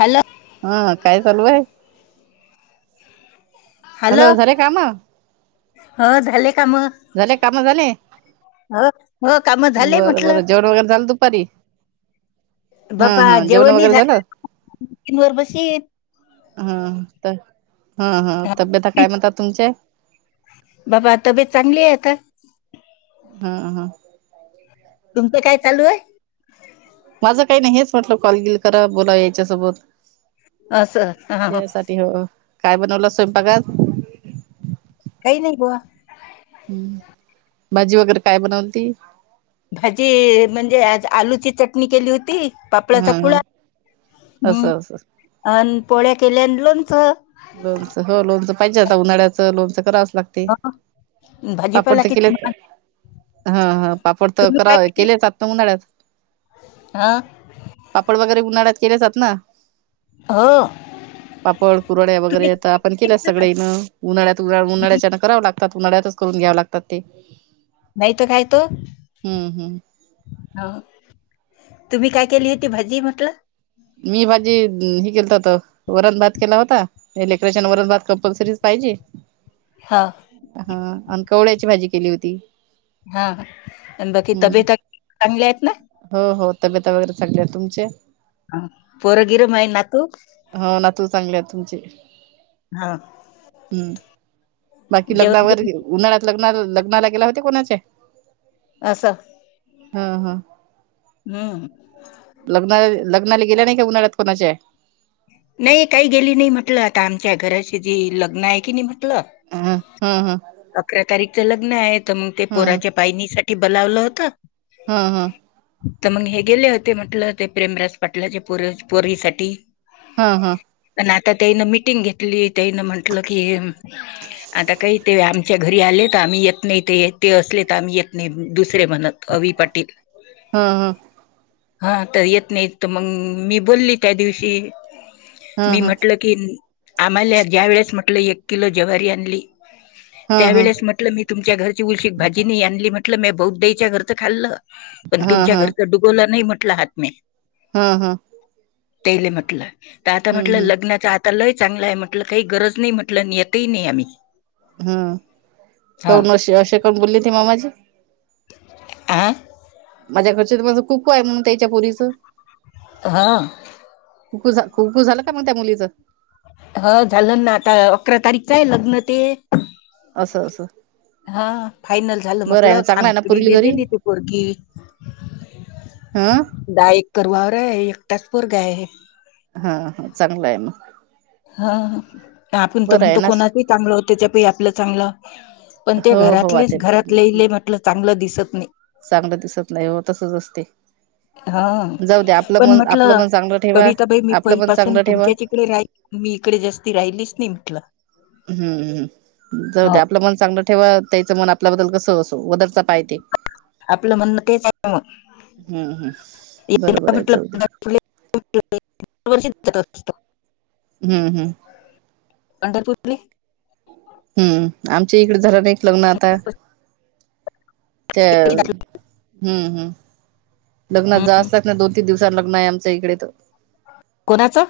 Hello हा काय चालू आय हॅलो झाले काम ह झाले काम झाले काम झाले हो हो काम झाले बरं म्हटलं बरं जेवण वगैरे झालं दुपारी हा बापा हा जेवण जेवनी वगैरे झा झालं [inaudible] वर बशी हा तर हा हा तब्यता काय म्हणता तुमचे बाबा तब्येत चांगलीय आता हा हा तुमचं काय चालू अय माझं काय न्हइच वाटलं कॉलगिल करा बोला याच्यासोबत अस हा यासाठी हो काय बनवलं स्वयपाकात काय नई बुवा भाजी वगैरे काय बनवल ती भाजी म्हणजे आज आलूची चटणी केली होती पापळाचा हा हा कुळा हम् असं असं अन पोळ्या केल्यान लोणच लोनच हो लोनच पाहिजे आता उन्हाळ्याचं लोनच करा अस लागते हो, पापड भाजीपाला ते केले किती महाग हा हा पापड तर तुम्ही काय करा केली केलेत आता उन्हाळ्यात हा पापड वगैरे उन्हाळ्यात केलेच आत ना हो पापड कुरड्या तुम्ही वगैरे आता आपण केल्या सगळेण उन्हाळ्यात उन्हाळ उन्हाळ्याच्यांन कराव लागतात उन्हाळ्यातच करून घ्याव लागतात ते नाहीत काय त हम्म हम्म तुम्ही काय केली होती भाजी म्हटलं मी भाजी हे केलत होत वरण भात केला होता इलेक्ट्रेशिन वरण भात कंपल्सरी पाहि पायजी हा हा अन कवळ्याची भाजी केली होती हा आणि बाकी हम्म तब्यता चांगली हाईत ना तब्येतता वगैरे चांगलेय तुमचे हा पोरं गिरं माये नातू हो ना तू चांगले आ तुमचे हा हम्म बाकी जेवण लग्नावर बिवण उन्हाळ्यात लग्ना लग्नाला गेला होते कोणाच्या असं ह ह हम्म लग्ना लग्नाले गेल्या नही का उन्हाळ्यात कुणाच्या नई काय गेली न्हई म्हटलं आता आमच्या घराची जी लग्न हाय कीनी म्हण टल ह ह अकरा तारिकच लग्न हाय तर मग ते ह ह पोराच्या पाय नीसट बलावलं होतं हा हम तर मग हे गेले होते म्हटलं ते प्रेमरास पाटलाचे पोर पोरी साठी हा हा आता त्यानं मिटिंग घेतली त्यानं म्हंटलं की आता काही ते आमच्या घरी आलेत आम्ही येत नाही ते एकटे असले तर आम्ही येत नाही दुस शे मनतात अभि पाटीली हा हा हा तर येत नाही तर मग मी बोलली त्या दिवशी हा मी हा म्हटल की आम्हाला ज्या वेळेस म्हटलं एक किलो जव्हारी आणली हा त्या हा वेळेस म्हटलं मी तुमच्या घरची उलशी भाजी नाही आणली म्हट म्हटलं म बौ देच्या घरचं खाल्लं पण हा तुमच्या घरचडुबवलं नाही म्हटलं हात म हम हम ते म्हटलं तर आता म्हटलं लग्नाच आ त्यालाही चांगलं आहे म्हटल काही गरज नाही म्हटलं येतही नाही आम्ही हम हा कोण अ असे कोण बोलली ती मामाजी आं माझ्याकडच माझं कुकू आहे म्हणून त्याच्या पुरीच हा खुकूझ ह झालं ना आता अकरा तारीखच आहे लग्न ते असं असं हा फायनल झालं बरं आहे म्हटलं ना चांगलं आहे ना पुरील खामपडीने घरी दिली ती पोरकीी हा दहा एकर वावर आहे एकटाच पोरग हा हा चांगला आहे मग हा आपण तर बरं आहे म्हणतो ना कोणा चांगलं हो त्याच्या पै आपलं चांगलं पण ते हो हो आ घरातलेच ते घरात लहिले म्हटलं चांगलं दिसत नाही चांगलं दिसत नाही हो तसच असते हा जाऊ दे आपलं पण मन आपलं म्हटलं पण चांगलं ठेवा कविताबाई मी आपलं पण पैलपासून चांगलं ठेवा तुमच्याच इिकडे राहा मी इकडे जास्ती राहिलीच नाही म्हटलं हम्मम् जाऊदे हो आपलं मन चांगलं ठेवा त्याच मन आप बदल कसं असो बदलता पाय तेे आपलं म्हणणं तेच आहे मग हम्म हम् बरोबर आहे जाऊ दे भटलंर् [unintelligible] हम्म हम्म पंढरपूरली हम्म आमच्या इकडे झालं नाही एक लग्न आता तर हम्म हम्म लग्न जास्तच ना दोन तीन दिवसां लग्न आहे आमच इकडे तर कोणाचं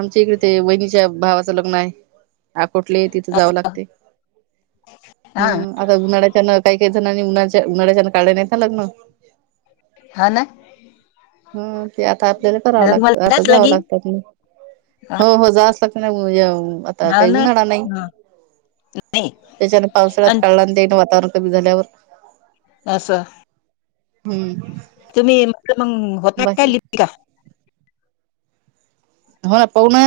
आमच्या इकडे ते बहिणीच्या भावाचं लग्न आहे ठले तिथ असं जाव लागते ह हा आता उन्हाळ्याच्या न काही काही उन्हाळ्याच्या उन्हाळ्याच्या काढले नाहीत ना लग्न हा ना हा ते आता आपल्याला करावं लागत तुम्हाला आता जाच जावं लागेल लागतात म हो हो जास्त लागत नाही आता हा काही ना उऊन राणार नाही त्याच्यान पावसाळ्यात अन काढला दे वातावरण कमी झाल्यावर असच स हम्म तुम्ही म्ह मग होता काय बाकी लिपिका हो ना पाह ना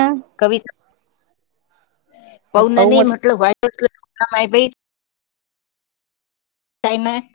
पौन नाही म्हटलं व्हायरसलं कामाय बाई. काही नाही.